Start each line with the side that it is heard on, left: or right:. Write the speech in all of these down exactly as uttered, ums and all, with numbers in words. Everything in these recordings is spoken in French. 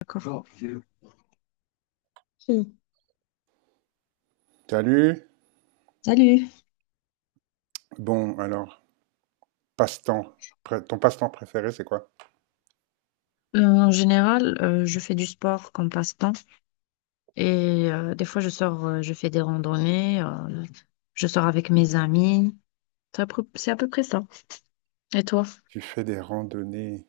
left: D'accord. Si.
right: Salut.
left: Salut.
right: Bon, alors, passe-temps. Pré- Ton passe-temps préféré, c'est quoi?
left: Euh, en général, euh, je fais du sport comme passe-temps et euh, des fois je sors, euh, je fais des randonnées, euh, je sors avec mes amis. C'est à peu c'est à peu près ça. Et toi?
right: Tu fais des randonnées.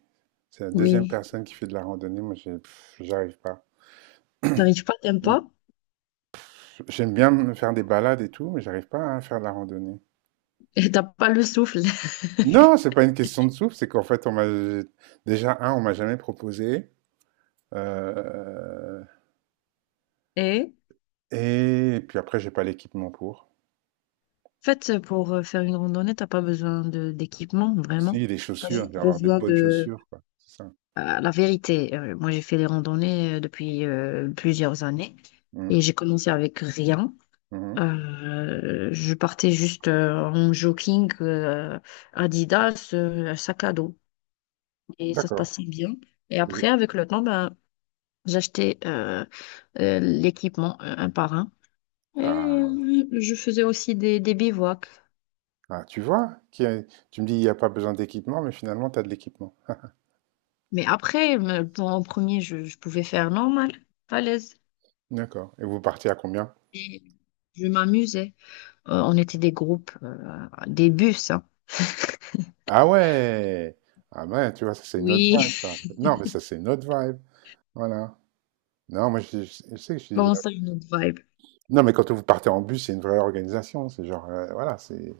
right: C'est la deuxième
left: Oui.
right: personne qui fait de la randonnée. Moi, j'ai- pff, j'arrive pas.
left: T'arrives pas, t'aimes
right: Mm.
left: pas
right: J'aime bien me faire des balades et tout, mais j'arrive pas à faire de la randonnée.
left: et t'as pas le souffle.
right: Non, c'est pas une question de souffle. C'est qu'en fait, on m'a déjà un, on m'a jamais proposé. euh,
left: Et
right: Et puis après, j'ai pas l'équipement pour.
left: en fait, pour euh, faire une randonnée, t'as pas besoin de d'équipement, vraiment.
right: Si, les
left: T'as
right: chaussures. Je
left: juste
right: vais avoir des
left: besoin
right: bonnes
left: de...
right: chaussures, quoi. C'est ça.
left: Euh, la vérité, euh, moi j'ai fait des randonnées euh, depuis euh, plusieurs années
right: Mhm,
left: et j'ai commencé avec rien.
right: mhm.
left: Euh, je portais juste euh, en jogging euh, Adidas, euh, un sac à dos. Et ça se
right: D'accord.
left: passait bien. Et
right: Et
left: après,
right: vous.
left: avec le temps, ben, j'achetais euh, euh, l'équipement euh, un par un. Et
right: Ah.
left: euh, je faisais aussi des, des bivouacs.
right: Ah, tu vois, qu'il y a- tu me dis il n'y a pas besoin d'équipement, mais finalement, tu as de l'équipement.
left: Mais après, me- bon, en premier, je, je pouvais faire normal, à l'aise.
right: D'accord. Et vous partez à combien?
left: Et je m'amusais. Euh, on était des groupes, euh, des bus, hein.
right: Ah ouais! Ah ben, tu vois, ça c'est une autre
left: Oui,
right: vibe, ça. Non, mais ça c'est une autre vibe. Voilà. Non, moi, je, je- je sais que je suis.
left: bon ça, une autre vibe?
right: Non, mais quand vous partez en bus, c'est une vraie organisation. C'est genre, euh, voilà, c'est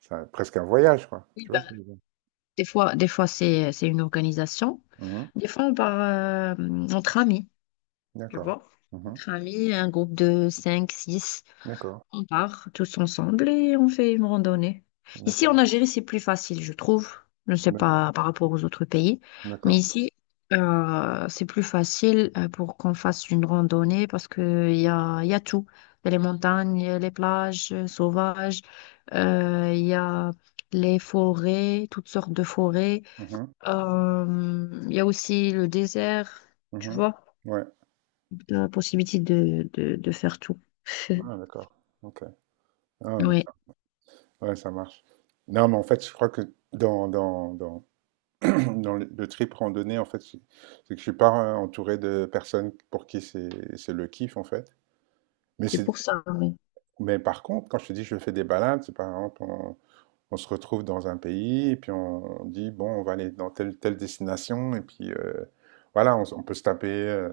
right: c'est un- presque un voyage, quoi.
left: Oui,
right: Tu vois
left: ben,
right: ce que je veux dire?
left: Des fois, des fois c'est, c'est une organisation.
right: Mhm.
left: Des fois, on part euh, entre amis, tu
right: D'accord.
left: vois.
right: Mhm.
left: Entre amis, un groupe de cinq six
right: D'accord.
left: on part tous ensemble et on fait une randonnée. Ici, en
right: D'accord.
left: Algérie, c'est plus facile, je trouve. Je ne sais
right: D'accord.
left: pas par rapport aux autres pays, mais
right: D'accord.
left: ici, euh, c'est plus facile euh, pour qu'on fasse une randonnée parce qu'il y a, il y a tout. Il y a les montagnes, les plages euh, sauvages, euh, il y a les forêts, toutes sortes de forêts.
right: Mhm.
left: Euh, Il y a aussi le désert, tu
right: Mhm.
left: vois,
right: Ouais.
left: la possibilité de, de, de faire tout.
right: Ah, d'accord. Ok. Ah, donc
left: Oui,
right: ouais, ça marche. Non, mais en fait, je crois que dans, dans, dans, dans le, le trip randonnée, en fait, c'est c'est que je suis pas euh, entouré de personnes pour qui c'est c'est le kiff, en fait. Mais,
left: c'est
right: c'est,
left: pour ça. Oui.
right: mais par contre, quand je te dis je fais des balades, c'est par exemple, on, on se retrouve dans un pays, et puis on, on dit, bon, on va aller dans telle, telle destination, et puis euh, voilà, on, s- on peut se taper euh,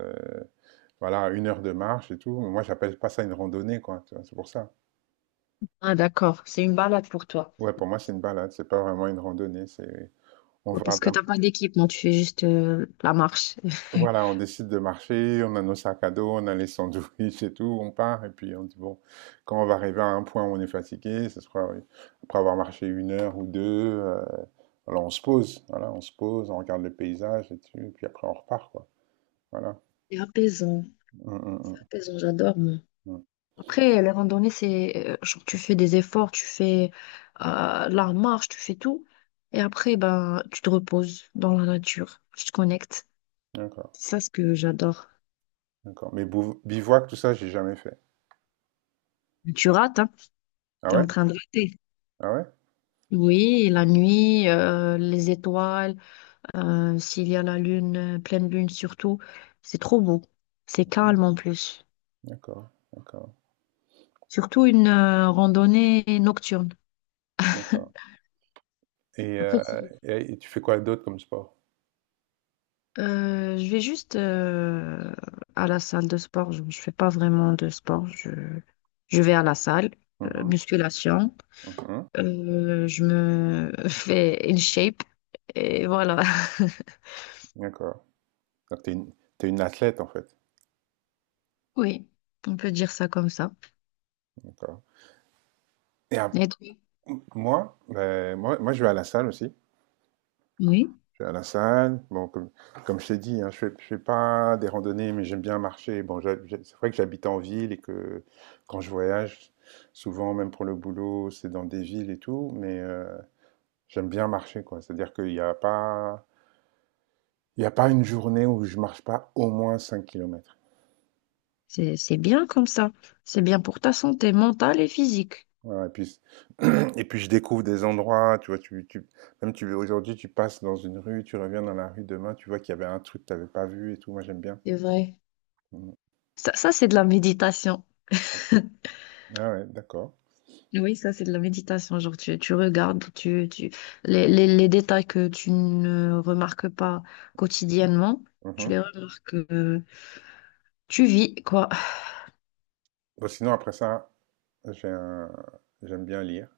right: voilà, une heure de marche et tout. Moi, j'appelle pas ça une randonnée, quoi, tu vois, c'est pour ça.
left: Ah, d'accord, c'est une balade pour toi.
right: Ouais, pour moi, c'est une balade, c'est pas vraiment une randonnée, c'est on
left: Ouais,
right: va
left: parce que t'as pas d'équipement, tu fais juste euh, la marche.
right: voilà, on décide de marcher, on a nos sacs à dos, on a les sandwichs et tout, on part, et puis on dit, bon, quand on va arriver à un point où on est fatigué, ce sera oui, après avoir marché une heure ou deux, euh, alors on se pose, voilà, on se pose, on regarde le paysage et tout, et puis après on repart, quoi. Voilà.
left: C'est apaisant,
right: Hum, hum, hum,
left: apaisant, j'adore, moi.
right: hum.
left: Après, les randonnées, c'est euh, genre tu fais des efforts, tu fais euh, la marche, tu fais tout. Et après, ben, tu te reposes dans la nature, tu te connectes.
right: D'accord,
left: C'est ça ce que j'adore.
right: d'accord. Mais bouv- bivouac, tout ça, j'ai jamais fait.
left: Tu rates, hein?
right: Ah
left: T'es
right: ouais?
left: en train de rater.
right: Ah ouais?
left: Oui, la nuit, euh, les étoiles, euh, s'il y a la lune, euh, pleine lune surtout, c'est trop beau. C'est
right: Hum.
left: calme en plus.
right: D'accord, d'accord,
left: Surtout une euh, randonnée nocturne.
right: d'accord. Et,
left: Après,
right: euh,
left: si-
right: et- et tu fais quoi d'autre comme sport?
left: euh, Je vais juste euh, à la salle de sport. Je ne fais pas vraiment de sport. Je, je vais à la salle, euh,
right: Mhm,
left: musculation.
right: mhm.
left: Euh, je me fais in shape et voilà.
right: D'accord. Donc, t'es une, t'es une athlète, en fait.
left: Oui, on peut dire ça comme ça.
right: D'accord. Et à-
left: Et toi?
right: Moi, ben, moi, moi, je vais à la salle aussi.
left: Oui.
right: Je vais à la salle. Bon, comme, comme je t'ai dit, hein, je fais, je fais pas des randonnées, mais j'aime bien marcher. Bon, j'ha- j'ai- c'est vrai que j'habite en ville et que quand je voyage, souvent, même pour le boulot, c'est dans des villes et tout, mais euh, j'aime bien marcher, quoi. C'est-à-dire qu'il n'y a pas, il y a pas une journée où je marche pas au moins cinq kilomètres.
left: C'est, c'est bien comme ça. C'est bien pour ta santé mentale et physique.
right: Ouais, et puis, et puis je découvre des endroits, tu vois, tu, tu, même tu, aujourd'hui, tu passes dans une rue, tu reviens dans la rue demain, tu vois qu'il y avait un truc que tu n'avais pas vu et tout, moi j'aime bien.
left: C'est vrai.
right: Mhm.
left: Ça, ça c'est de la méditation.
right: Ah bon? Ah ouais, d'accord.
left: Oui, ça, c'est de la méditation. Genre, tu, tu regardes tu, tu, les, les, les détails que tu ne remarques pas quotidiennement, tu
right: Mhm.
left: les remarques, euh, tu vis, quoi.
right: Bon, sinon, après ça, j'ai un... j'aime bien lire.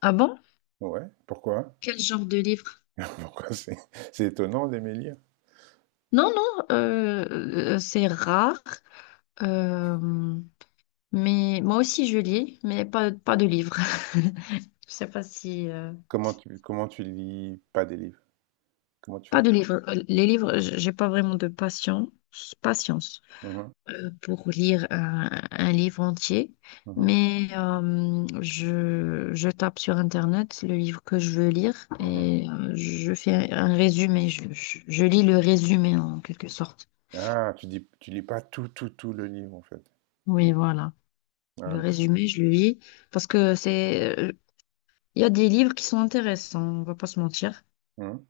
left: Ah bon?
right: Ouais, pourquoi?
left: Quel genre de livre?
right: Pourquoi c'est c'est étonnant d'aimer lire?
left: Non, non, euh, euh, c'est rare. euh, mais moi aussi, je lis, mais pas, pas de livre. Je sais pas si... euh,
right: Comment tu, comment tu lis pas des livres? Comment tu
left: Pas
right: fais?
left: de livres. Euh, Les livres, j- j'ai pas vraiment de patience, patience
right: Mhm,
left: euh, pour lire un, un livre entier,
right: mhm,
left: mais euh, je, je tape sur Internet le livre que je veux lire
right: mhm.
left: et euh, je fais un résumé. Je, je- je lis le résumé en quelque sorte.
right: Ah, tu dis, tu lis pas tout, tout, tout le livre, en fait.
left: Oui, voilà.
right: Ah,
left: Le
right: tu-
left: résumé, je le lis parce que c'est, euh, il y a des livres qui sont intéressants, on va pas se mentir.
right: mhm.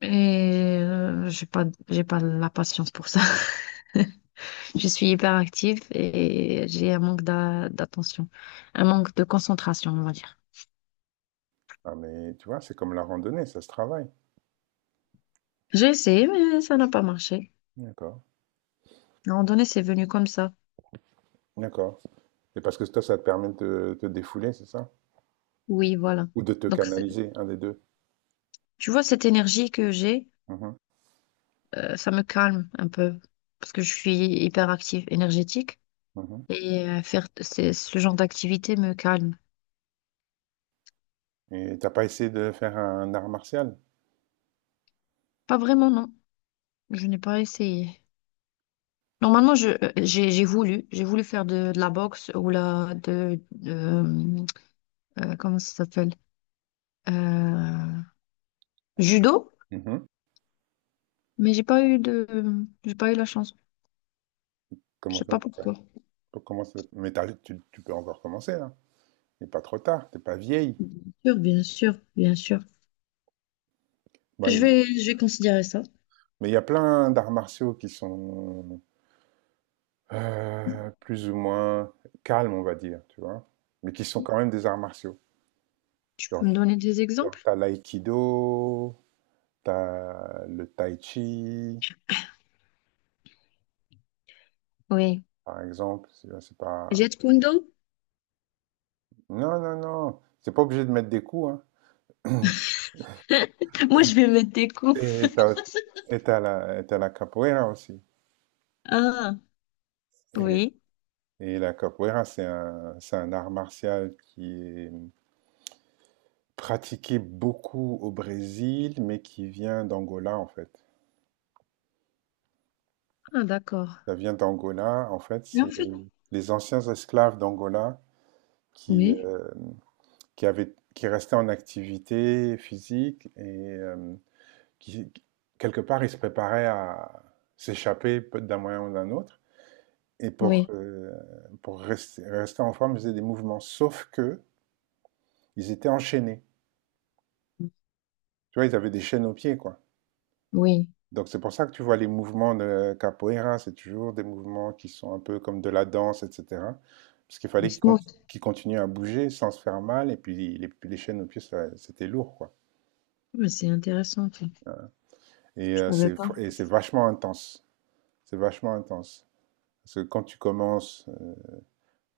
left: Et euh, j'ai pas, j'ai pas la patience pour ça. Je suis hyper active et j'ai un manque d'a- d'attention, un manque de concentration, on va dire.
right: Ah, mais tu vois, c'est comme la randonnée, ça se travaille.
left: J'ai essayé, mais ça n'a pas marché.
right: D'accord,
left: À un moment donné, c'est venu comme ça.
right: d'accord. Et parce que toi, ça te permet de te, te défouler, c'est ça?
left: Oui, voilà.
right: Ou de te
left: Donc, c'est-
right: canaliser, un des deux.
left: tu vois, cette énergie que j'ai,
right: Mhm,
left: euh, ça me calme un peu parce que je suis hyper active, énergétique
right: mhm.
left: et euh, faire c'est- ce genre d'activité me calme.
right: Et t'as pas essayé de faire un art martial?
left: Pas vraiment, non. Je n'ai pas essayé. Normalement, je, euh, j'ai, j'ai voulu, j'ai voulu faire de, de la boxe ou la, de, de, euh, euh, comment ça s'appelle? Euh, Judo,
right: Mhm.
left: mais j'ai pas eu de, j'ai pas eu la chance. Je
right: Comment
left: sais
right: ça,
left: pas
right: t'es
left: pourquoi.
right: pas- comment ça- mais t'as- tu, tu peux encore commencer, hein. Il n'est pas trop tard, t'es pas vieille.
left: Bien sûr, bien sûr, bien sûr.
right: Bah,
left: Je vais,
right: il-
left: je vais considérer ça.
right: mais il y a plein d'arts martiaux qui sont Heu, plus ou moins calmes, on va dire, tu vois? Mais qui sont quand même des arts martiaux.
left: Tu peux
right: Genre
left: me donner des
right: genre
left: exemples?
right: tu l'aïkido, t'as le tai chi,
left: Oui.
right: par exemple, c'est euh, c'est pas
left: Jet Kundo?
right: non, non, non, c'est pas obligé de mettre des coups, hein.
left: Moi, je vais mettre des coups.
right: Et t'as, et t'as la et tu la capoeira aussi
left: Ah,
right: et
left: oui.
right: et la capoeira, c'est un c'est un art martial qui est pratiqué beaucoup au Brésil, mais qui vient d'Angola, en fait.
left: Ah, d'accord.
right: Ça vient d'Angola. En fait,
left: Mais en
right: c'est
left: fait,
right: les, les anciens esclaves d'Angola qui,
left: oui,
right: euh, qui avaient, qui restaient en activité physique et euh, qui, quelque part, ils se préparaient à s'échapper peut- d'un moyen ou d'un autre. Et pour,
left: oui,
right: euh, pour rester, rester en forme, ils faisaient des mouvements. Sauf que ils étaient enchaînés. Tu vois, ils avaient des chaînes aux pieds, quoi.
left: oui.
right: Donc c'est pour ça que tu vois les mouvements de capoeira, c'est toujours des mouvements qui sont un peu comme de la danse, et cetera. Parce qu'il
left: Mais
right: fallait qu'ils
left: smooth.
right: conti- qu'ils continuent à bouger sans se faire mal, et puis les, les chaînes aux pieds, ça- c'était lourd, quoi.
left: Mais c'est intéressant, ça.
right: Et
left: Je
right: euh,
left: savais
right: c'est
left: pas.
right: et c'est vachement intense. C'est vachement intense. Parce que quand tu commences, euh,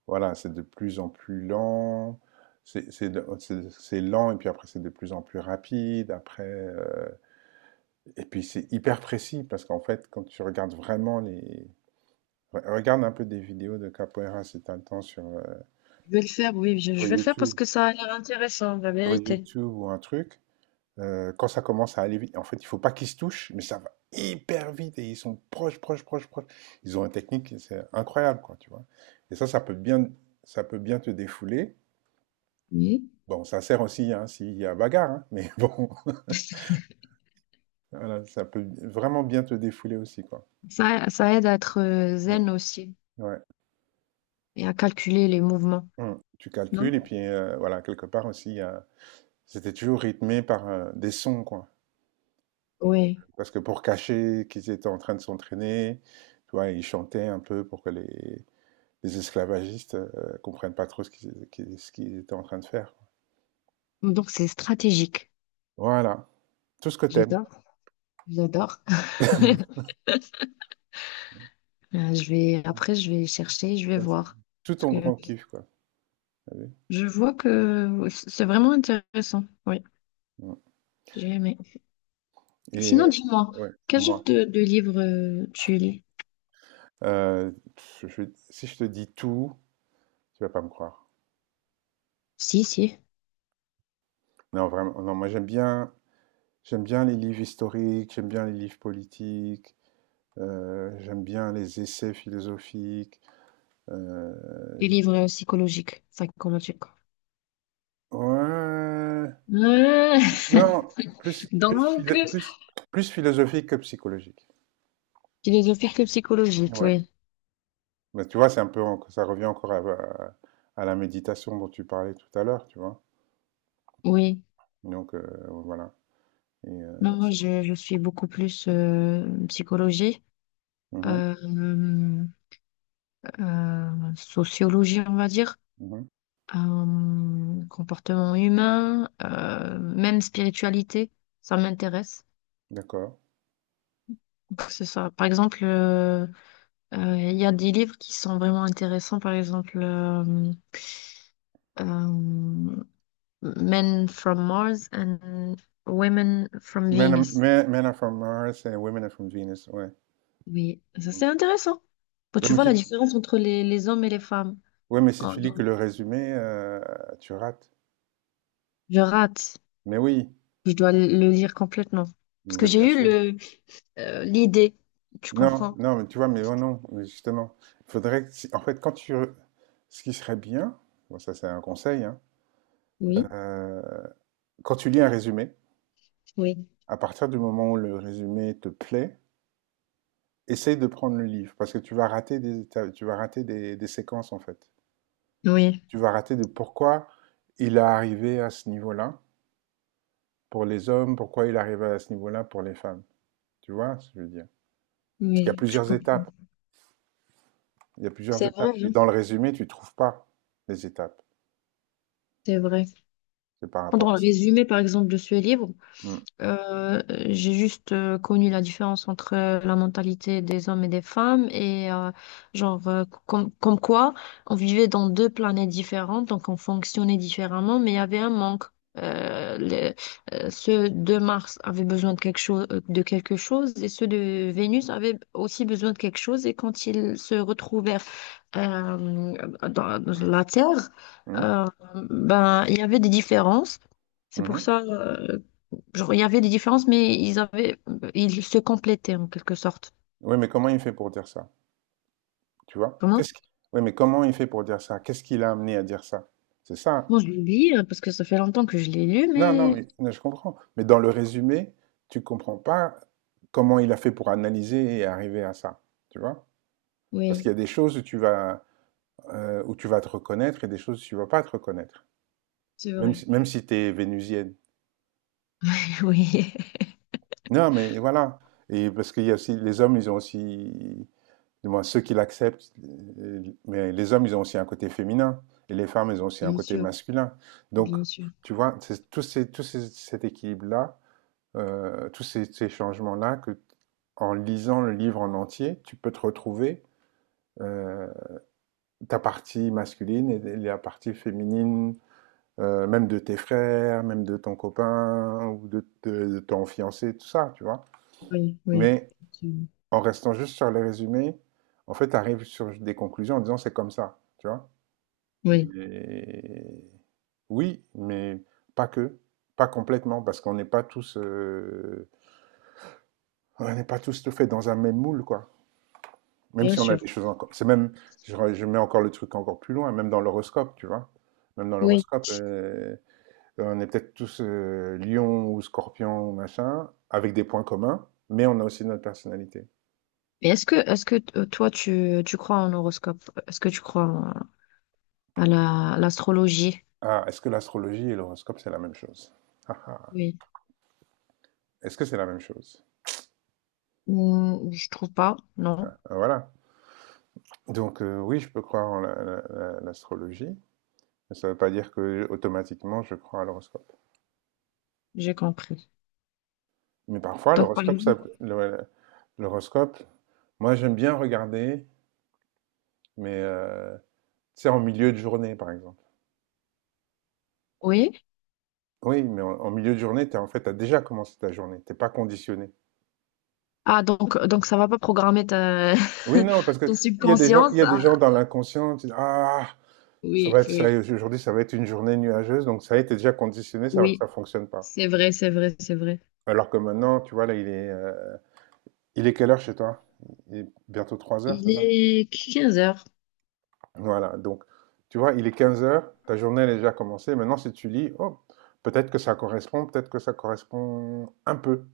right: voilà, c'est de plus en plus lent. C'est c'est de- c'est- c'est lent, et puis après c'est de plus en plus rapide. Après, euh, et puis c'est hyper précis, parce qu'en fait, quand tu regardes vraiment les Re- Regarde un peu des vidéos de capoeira si t'as le temps sur, euh,
left: Je vais le faire, oui, je,
right: sur
left: je vais le faire parce
right: YouTube,
left: que ça a l'air intéressant, la
right: sur
left: vérité.
right: YouTube ou un truc. Euh, quand ça commence à aller vite, en fait, il faut pas qu'ils se touchent, mais ça va hyper vite et ils sont proches, proches, proches, proches. Ils ont une technique, c'est incroyable, quoi, tu vois. Et ça, ça peut bien, ça peut bien te défouler.
left: Oui.
right: Bon, ça sert aussi hein, s'il y a bagarre, hein, mais bon, voilà, ça peut vraiment bien te défouler aussi, quoi.
left: Ça, ça aide à être euh,
right: Mm.
left: zen aussi.
right: Ouais.
left: Et à calculer les mouvements,
right: Mm. Tu
left: non?
right: calcules et puis euh, voilà, quelque part aussi, il y a- c'était toujours rythmé par euh, des sons, quoi.
left: Oui.
right: Parce que pour cacher qu'ils étaient en train de s'entraîner, tu vois, ils chantaient un peu pour que les, les esclavagistes euh, comprennent pas trop ce qu'ils qu'ils- ce qu'ils étaient en train de faire, quoi.
left: Donc c'est stratégique.
right: Voilà. Tout ce que t'aimes.
left: J'adore, j'adore. Euh, Je vais, après, je vais chercher, je vais
right: Ça, c'est
left: voir.
right: tout
left: Parce
right: ton
left: que
right: grand kiff, quoi. T'as vu?
left: je vois que c'est vraiment intéressant. Oui,
right: Mm.
left: j'ai aimé.
right: Et euh,
left: Sinon, dis-moi,
right: ouais,
left: quel genre
right: moi.
left: de, de livre euh, tu lis?
right: Euh, je- je- si je te dis tout, tu vas pas me croire.
left: Si, si.
right: Non, vraiment. Non, moi j'aime bien, j'aime bien les livres historiques, j'aime bien les livres politiques, euh, j'aime bien les essais philosophiques. euh,
left: Des
right: j'aime-
left: livres psychologiques, psychomatiques.
right: Ouais,
left: Ouais.
right: non, plus, plus,
left: Donc,
right: philo- plus, plus philosophique que psychologique.
left: philosophique et psychologique,
right: Ouais.
left: oui.
right: Bah, tu vois, c'est un peu, en- ça revient encore à, à- à la méditation dont tu parlais tout à l'heure, tu vois.
left: Oui.
right: Donc, euh, voilà. Et, euh,
left: Non, moi,
right: c'est-
left: je, je suis beaucoup plus euh, psychologie.
right: Mhm,
left: euh, euh, Sociologie, on va dire,
right: mhm,
left: euh, comportement humain, euh, même spiritualité, ça m'intéresse.
right: d'accord.
left: Que ce soit, par exemple, euh, euh, il y a des livres qui sont vraiment intéressants, par exemple, euh, euh, Men from Mars and Women from
right: Men, are-
left: Venus.
right: men, men are from Mars and women are from Venus, ouais.
left: Oui, ça c'est
right: Mm.
left: intéressant. Bon,
right: Ouais,
left: tu
right: mais
left: vois
right: si,
left: la différence entre les, les hommes et les femmes.
right: ouais, mais si
left: Oh,
right: tu lis que
left: non,
right: le résumé, euh, tu rates.
left: je rate.
right: Mais oui,
left: Je dois le lire complètement. Parce que
right: mais bien
left: j'ai eu
right: sûr.
left: le euh, l'idée, tu
right: Non,
left: comprends?
right: non, mais tu vois, mais non, non, mais justement, il faudrait que, si- en fait, quand tu, re- ce qui serait bien, bon, ça c'est un conseil, hein,
left: Oui,
right: euh, quand tu lis un résumé,
left: oui.
right: à partir du moment où le résumé te plaît, essaye de prendre le livre, parce que tu vas rater des étapes, tu vas rater des, des séquences, en fait.
left: Oui,
right: Tu vas rater de pourquoi il est arrivé à ce niveau-là pour les hommes, pourquoi il est arrivé à ce niveau-là pour les femmes. Tu vois ce que je veux dire? Parce qu'il y a
left: oui, je
right: plusieurs
left: comprends.
right: étapes, il y a plusieurs
left: C'est vrai,
right: étapes, et
left: hein.
right: dans le résumé, tu trouves pas les étapes,
left: C'est vrai.
right: c'est par
left: Prendre
right: rapport à
left: un
right: ça.
left: résumé, par exemple, de ce livre.
right: Mmh.
left: Euh, j'ai juste euh, connu la différence entre euh, la mentalité des hommes et des femmes et euh, genre euh, com- comme quoi on vivait dans deux planètes différentes, donc on fonctionnait différemment, mais il y avait un manque. Euh, les- euh, Ceux de Mars avaient besoin de quelque chose, euh, de quelque chose et ceux de Vénus avaient aussi besoin de quelque chose et quand ils se retrouvaient euh, dans, dans la Terre,
right: Mhm,
left: euh, ben, il y avait des différences. C'est pour
right: mhm.
left: ça, euh, genre, il y avait des différences, mais ils avaient, ils se complétaient en quelque sorte.
right: Oui, mais comment il fait pour dire ça? Tu vois?
left: Comment?
right: Qu'est-ce qui- Oui, mais comment il fait pour dire ça? Qu'est-ce qui l'a amené à dire ça? C'est ça.
left: Bon, je l'oublie euh, parce que ça fait longtemps que je l'ai lu,
right: Non, non,
left: mais
right: mais mais je comprends. Mais dans le résumé, tu comprends pas comment il a fait pour analyser et arriver à ça. Tu vois? Parce qu'il
left: oui,
right: y a des choses où tu vas, euh, où tu vas te reconnaître et des choses où tu vas pas te reconnaître.
left: c'est
right: Même
left: vrai.
right: si, même si tu es vénusienne.
left: Oui,
right: Non, mais voilà. Et parce qu'il y a aussi, les hommes, ils ont aussi du moins ceux qui l'acceptent, euh, mais les hommes, ils ont aussi un côté féminin, et les femmes, elles ont aussi un
left: bien
right: côté
left: sûr,
right: masculin. Donc,
left: bien sûr.
right: tu vois, c'est tous ces, tous ces- cet équilibre-là, euh, tous ces, ces changements-là, que en lisant le livre en entier, tu peux te retrouver euh, ta partie masculine et la partie féminine, euh, même de tes frères, même de ton copain ou de, de- de ton fiancé, tout ça, tu vois.
left: Oui, oui,
right: Mais
left: effectivement.
right: en restant juste sur les résumés, en fait, tu arrives sur des conclusions en disant c'est comme ça, tu vois.
left: Oui,
right: Mais oui, mais pas que, pas complètement, parce qu'on n'est pas tous, euh, on n'est pas tous tout fait dans un même moule, quoi. Même
left: bien
right: si on a
left: sûr.
right: des choses encore, c'est même, je, re- je mets encore le truc encore plus loin, même dans l'horoscope, tu vois, même dans
left: Oui.
right: l'horoscope, euh, on est peut-être tous euh, lion ou scorpion ou machin, avec des points communs, mais on a aussi notre personnalité.
left: Mais est-ce que, est-ce que t- toi, tu, tu crois en horoscope? Est-ce que tu crois en- à la, à l'astrologie?
right: Ah, est-ce que l'astrologie et l'horoscope c'est la même chose? Ah, ah. Est-ce que c'est la même chose?
left: Hmm, je trouve pas. Non,
right: Ah, voilà. Donc heu, oui, je peux croire en la la la l'astrologie, mais ça ne veut pas dire que, automatiquement, je crois à l'horoscope.
left: j'ai compris.
right: Mais parfois,
left: Donc, par
right: l'horoscope, ça
left: exemple-
right: peut le l'horoscope, moi, j'aime bien regarder, mais heu, tu sais, en milieu de journée, par exemple.
left: oui.
right: Oui, mais en en milieu de journée, t'es en fait, t'as déjà commencé ta journée, t'es pas conditionné.
left: Ah, donc, donc ça va pas programmer ta...
right: Oui, non, parce que
left: ton
right: il y a des gens il y
left: subconscience.
right: a des
left: Ah,
right: gens dans l'inconscient, tu dis: «Ah, ça va
left: oui,
right: être ça,
left: oui,
right: aujourd'hui, ça va être une journée nuageuse», donc ça y est, tu déjà conditionné, ça
left: oui.
right: ça fonctionne pas.
left: C'est vrai, c'est vrai, c'est vrai.
right: Alors que maintenant, tu vois, là, il est, euh, Il est quelle heure chez toi? Il est bientôt trois heures,
left: Il
right: c'est ça?
left: est quinze heures.
right: Voilà, donc tu vois, il est quinze heures, ta journée elle est déjà commencée. Maintenant, si tu lis, oh, peut-être que ça correspond, peut-être que ça correspond un peu.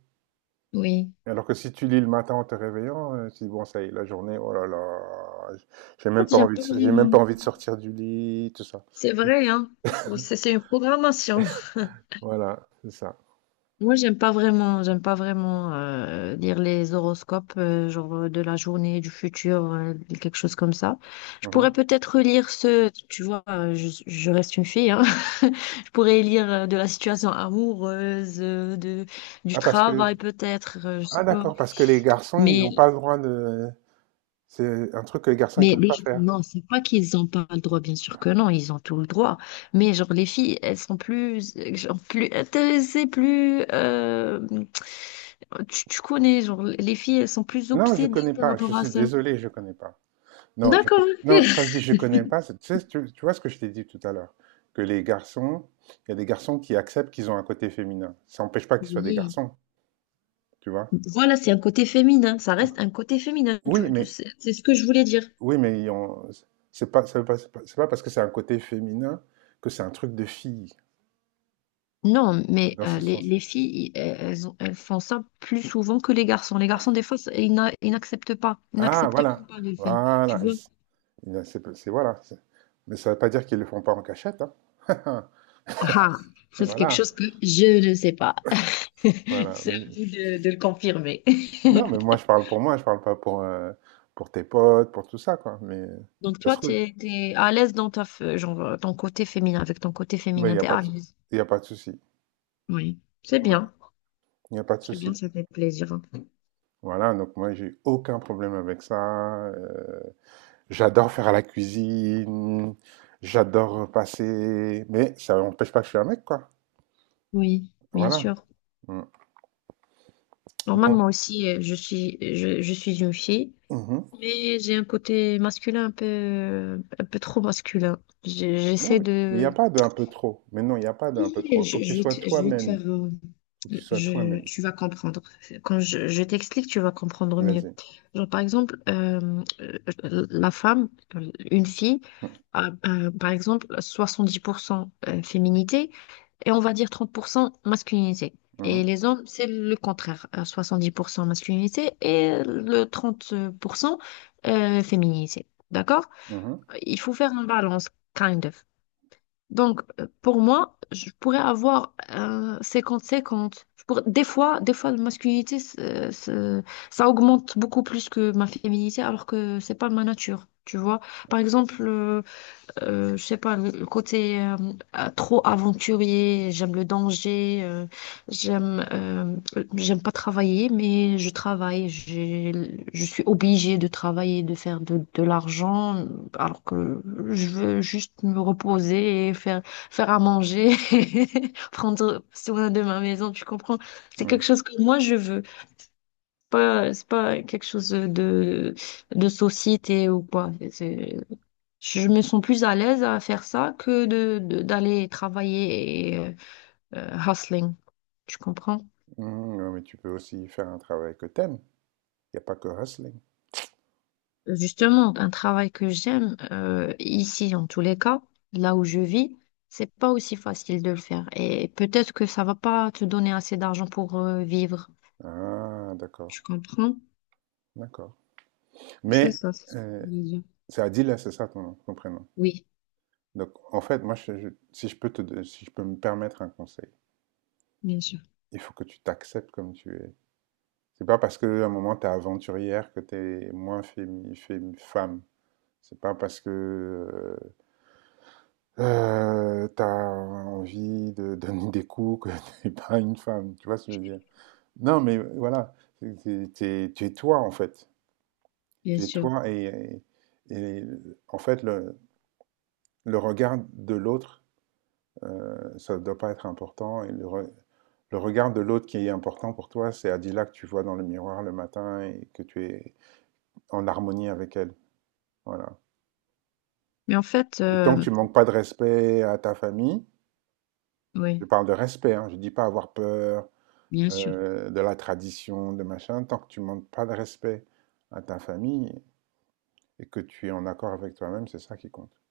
left: Oui.
right: Alors que si tu lis le matin en te réveillant, euh, tu dis, bon, ça y est, la journée, oh là là, j'ai
left: En
right: même
left: fait,
right: pas
left: j'aime
right: envie
left: pas
right: de, j'ai même
left: vraiment.
right: pas envie de sortir du lit, tout ça.
left: C'est vrai, hein. C'est c'est une programmation.
right: Voilà, c'est ça.
left: Moi, j'aime pas vraiment, j'aime pas vraiment euh, lire les horoscopes, euh, genre euh, de la journée, du futur, euh, quelque chose comme ça. Je pourrais
right: Mhm.
left: peut-être lire ce, tu vois, euh, je, je reste une fille, hein. Je pourrais lire euh, de la situation amoureuse, euh, de, du
right: Ah, parce que,
left: travail peut-être, euh, je sais
right: ah
left: pas.
right: d'accord, parce que les garçons, ils
left: Mais
right: n'ont pas le droit de, c'est un truc que les garçons, ils
left: Mais
right: peuvent
left: les
right: pas
left: filles,
right: faire.
left: non, c'est pas qu'ils n'ont pas le droit, bien sûr que non, ils ont tout le droit. Mais genre les filles, elles sont plus, euh, genre, plus intéressées, plus. euh, tu, tu connais, genre les filles, elles sont plus
right: Non, je
left: obsédées
right: connais
left: par
right: pas, je
left: rapport à
right: suis
left: ça.
right: désolé, je connais pas. Non, je, co-
left: D'accord.
right: non,
left: Ok.
right: quand je dis je connais pas, c'est- tu sais, tu, tu vois ce que je t'ai dit tout à l'heure, que les garçons, il y a des garçons qui acceptent qu'ils ont un côté féminin. Ça n'empêche pas qu'ils soient des
left: Oui.
right: garçons, tu vois.
left: Voilà, c'est un côté féminin. Ça reste un côté féminin.
right: Oui,
left: Tu- tu-
right: mais
left: C'est c'est ce que je voulais dire.
right: oui, mais ils ont- c'est pas, ça veut pas, c'est pas c'est pas parce que c'est un côté féminin que c'est un truc de fille
left: Non, mais
right: dans
left: euh,
right: ce
left: les, les
right: sens-là.
left: filles, i- elles, elles ont- elles font ça plus souvent que les garçons. Les garçons, des fois, ça- ils n'a- ils n'acceptent pas. Ils
right: Ah,
left: n'acceptent même
right: voilà,
left: pas de le faire. Tu
right: voilà,
left: vois?
right: c'est c'est- voilà. c'est- Mais ça ne veut pas dire qu'ils le font pas en cachette, hein.
left: Ah,
right: Et
left: ça c'est quelque
right: voilà,
left: chose que je ne sais pas.
right: voilà.
left: C'est à
right: Mais
left: vous de, de le confirmer.
right: non, mais moi, je parle pour moi, je parle pas pour, euh, pour tes potes, pour tout ça, quoi. Mais
left: Donc
right: ça
left: toi,
right: se
left: tu
right: trouve,
left: es à l'aise dans ta, f- genre, euh, ton côté féminin, avec ton côté
right: mais il
left: féminin,
right: n'y a
left: t'es
right: pas
left: à
right: de,
left: l'aise.
right: il y a pas de souci.
left: Oui, c'est
right: Ouais.
left: bien.
right: Il n'y a pas de
left: C'est bien,
right: souci.
left: ça fait plaisir.
right: Voilà, donc moi, j'ai aucun problème avec ça. Euh, j'adore faire la cuisine, j'adore passer, mais ça n'empêche pas que je suis un mec, quoi.
left: Oui, bien
right: Voilà.
left: sûr.
right: Mm. Bon.
left: Normalement aussi, euh, je suis, je, je suis une fille,
right: Mhm.
left: mais j'ai un côté masculin un peu, un peu trop masculin. Je-
right: Non,
left: J'essaie
right: mais il n'y
left: de...
right: a pas de un peu trop. Mais non, il n'y a pas de
left: Si,
right: un peu
left: si,
right: trop. Faut
left: Je,
right: que tu
left: je vais
right: sois
left: te, je vais te
right: toi-même.
left: faire... euh,
right: Faut que tu sois
left: je,
right: toi-même.
left: tu vas comprendre. Quand je, je t'explique, tu vas comprendre mieux.
right: Vas-y.
left: Genre, par exemple, euh, euh, la femme, une fille, a, euh, par exemple, soixante-dix pour cent euh, féminité et on va dire trente pour cent masculinité. Et
right: Mhm.
left: les hommes, c'est le contraire, euh, soixante-dix pour cent masculinité et le trente pour cent euh, féminité. D'accord?
right: Mhm.
left: Il faut faire une balance, kind of. Donc, euh, pour moi, je pourrais avoir un cinquante. 50 Je pourrais- Des fois, Des fois, la masculinité, c'est- c'est- ça augmente beaucoup plus que ma féminité, alors que c'est pas ma nature, tu vois. Par exemple, euh, euh, je sais pas, le côté euh, euh, trop aventurier, j'aime le danger, euh, j'aime euh, j'aime pas travailler, mais je travaille, j'ai, je suis obligée de travailler, de faire de, de l'argent, alors que je veux juste me reposer et faire, faire à manger, prendre soin de ma maison, tu comprends? C'est
right: Mhm.
left: quelque chose que moi je veux, pas, c'est pas quelque chose de, de société ou quoi. Je me sens plus à l'aise à faire ça que de, de- d'aller travailler et euh, euh, hustling. Tu comprends?
right: Mmh, ouais, mais tu peux aussi faire un travail que t'aimes. Il n'y a pas que wrestling.
left: Justement, un travail que j'aime, euh, ici en tous les cas, là où je vis, c'est pas aussi facile de le faire. Et peut-être que ça va pas te donner assez d'argent pour euh, vivre.
right: Ah, d'accord,
left: Tu comprends?
right: d'accord.
left: C'est
right: Mais
left: ça, c'est ce que je
right: euh,
left: voulais dire.
right: c'est Adila, c'est ça ton, ton prénom.
left: Oui,
right: Donc, en fait, moi, je- je- si je peux te, don- si je peux me permettre un conseil,
left: bien sûr,
right: il faut que tu t'acceptes comme tu es. C'est pas parce que à un moment t'es aventurière que t'es moins fémi, fémi- femme. C'est pas parce que euh, tu t'as envie de donner des coups que t'es pas une femme. Tu vois ce que je veux dire? Non, mais voilà, c'est- c'est- t'es- tu es toi en fait.
left: bien
right: Tu es
left: sûr.
right: toi et, et- et, en fait le, le regard de l'autre, euh, ça ne doit pas être important. Et le, re- le regard de l'autre qui est important pour toi, c'est Adila que tu vois dans le miroir le matin et que tu es en harmonie avec elle. Voilà.
left: Mais en fait,
right: Et tant que
left: euh,
right: tu manques pas de respect à ta famille, je
left: oui,
right: parle de respect, hein, je dis pas avoir peur
left: bien sûr,
right: euh, de la tradition, de machin, tant que tu manques pas de respect à ta famille, et que tu es en accord avec toi-même, c'est ça qui compte.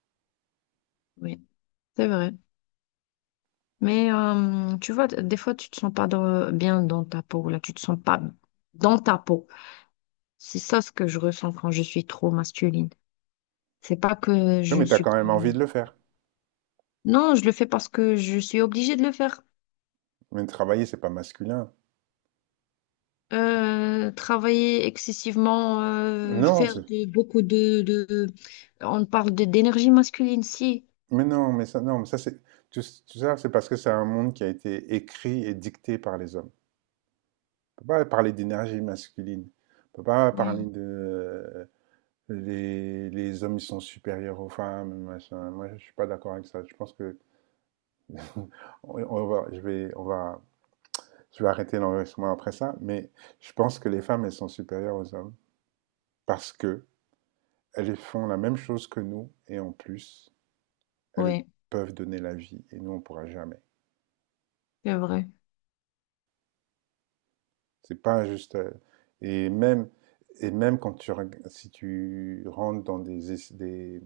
left: oui, c'est vrai. Mais euh, tu vois, des fois, tu te sens pas dans- bien dans ta peau, là, tu te sens pas dans ta peau. C'est ça ce que je ressens quand je suis trop masculine. C'est pas que
right: Oui,
left: je ne
right: mais tu as
left: suis
right: quand
left: pas...
right: même envie de le faire.
left: Non, je le fais parce que je suis obligée de le faire.
right: Mais travailler, c'est pas masculin.
left: Euh, travailler excessivement, euh,
right: Non,
left: faire
right: c'est...
left: de- beaucoup de, de... On parle de- d'énergie masculine, si.
right: mais non, mais ça, non, mais ça, c'est. Tout, tout ça, c'est parce que c'est un monde qui a été écrit et dicté par les hommes. On peut pas parler d'énergie masculine. On peut pas parler
left: Oui,
right: de. Les, les hommes, ils sont supérieurs aux femmes, machin. Moi, je suis pas d'accord avec ça. Je pense que. on on va, je vais, on va, je vais arrêter l'enregistrement après ça, mais je pense que les femmes, elles sont supérieures aux hommes parce que elles font la même chose que nous et en plus, elles
left: oui,
right: peuvent donner la vie et nous, on ne pourra jamais.
left: c'est vrai.
right: C'est pas juste. euh, Et même, et même quand tu, si tu rentres dans des, des,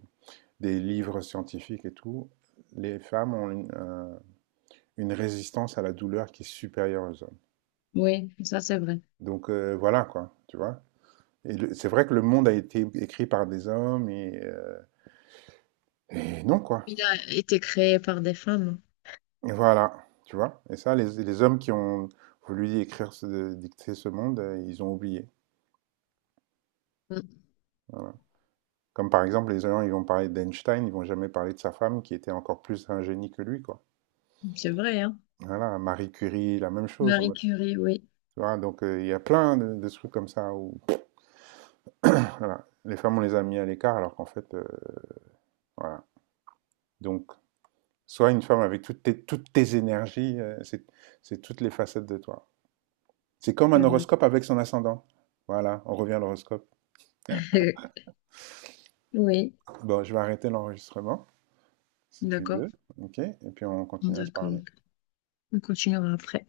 right: des livres scientifiques et tout, les femmes ont une, un- une résistance à la douleur qui est supérieure aux hommes.
left: Oui, ça c'est vrai.
right: Donc euh, voilà quoi, tu vois. Et c'est vrai que le monde a été écrit par des hommes et, euh, et non quoi.
left: Il a été créé par des femmes.
right: Voilà, tu vois? Et ça, les, les hommes qui ont voulu écrire, ce- dicter ce monde, euh, ils ont oublié.
left: Mm.
right: Voilà. Comme par exemple, les gens, ils vont parler d'Einstein, ils vont jamais parler de sa femme qui était encore plus un génie que lui, quoi.
left: C'est vrai, hein.
right: Voilà, Marie Curie, la même chose, en
left: Marie
right: fait. Tu
left: Curie, oui.
right: vois, donc euh, il y a plein de de trucs comme ça où voilà, les femmes, on les a mis à l'écart alors qu'en fait, euh, voilà. Donc, sois une femme avec toutes tes, toutes tes énergies, euh, c'est, c'est toutes les facettes de toi. C'est comme un
left: C'est vrai.
right: horoscope avec son ascendant. Voilà, on revient à l'horoscope.
left: Oui,
right: Bon, je vais arrêter l'enregistrement, si tu
left: d'accord,
right: veux, ok? Et puis on continue à se
left: d'accord.
right: parler.
left: On continuera après.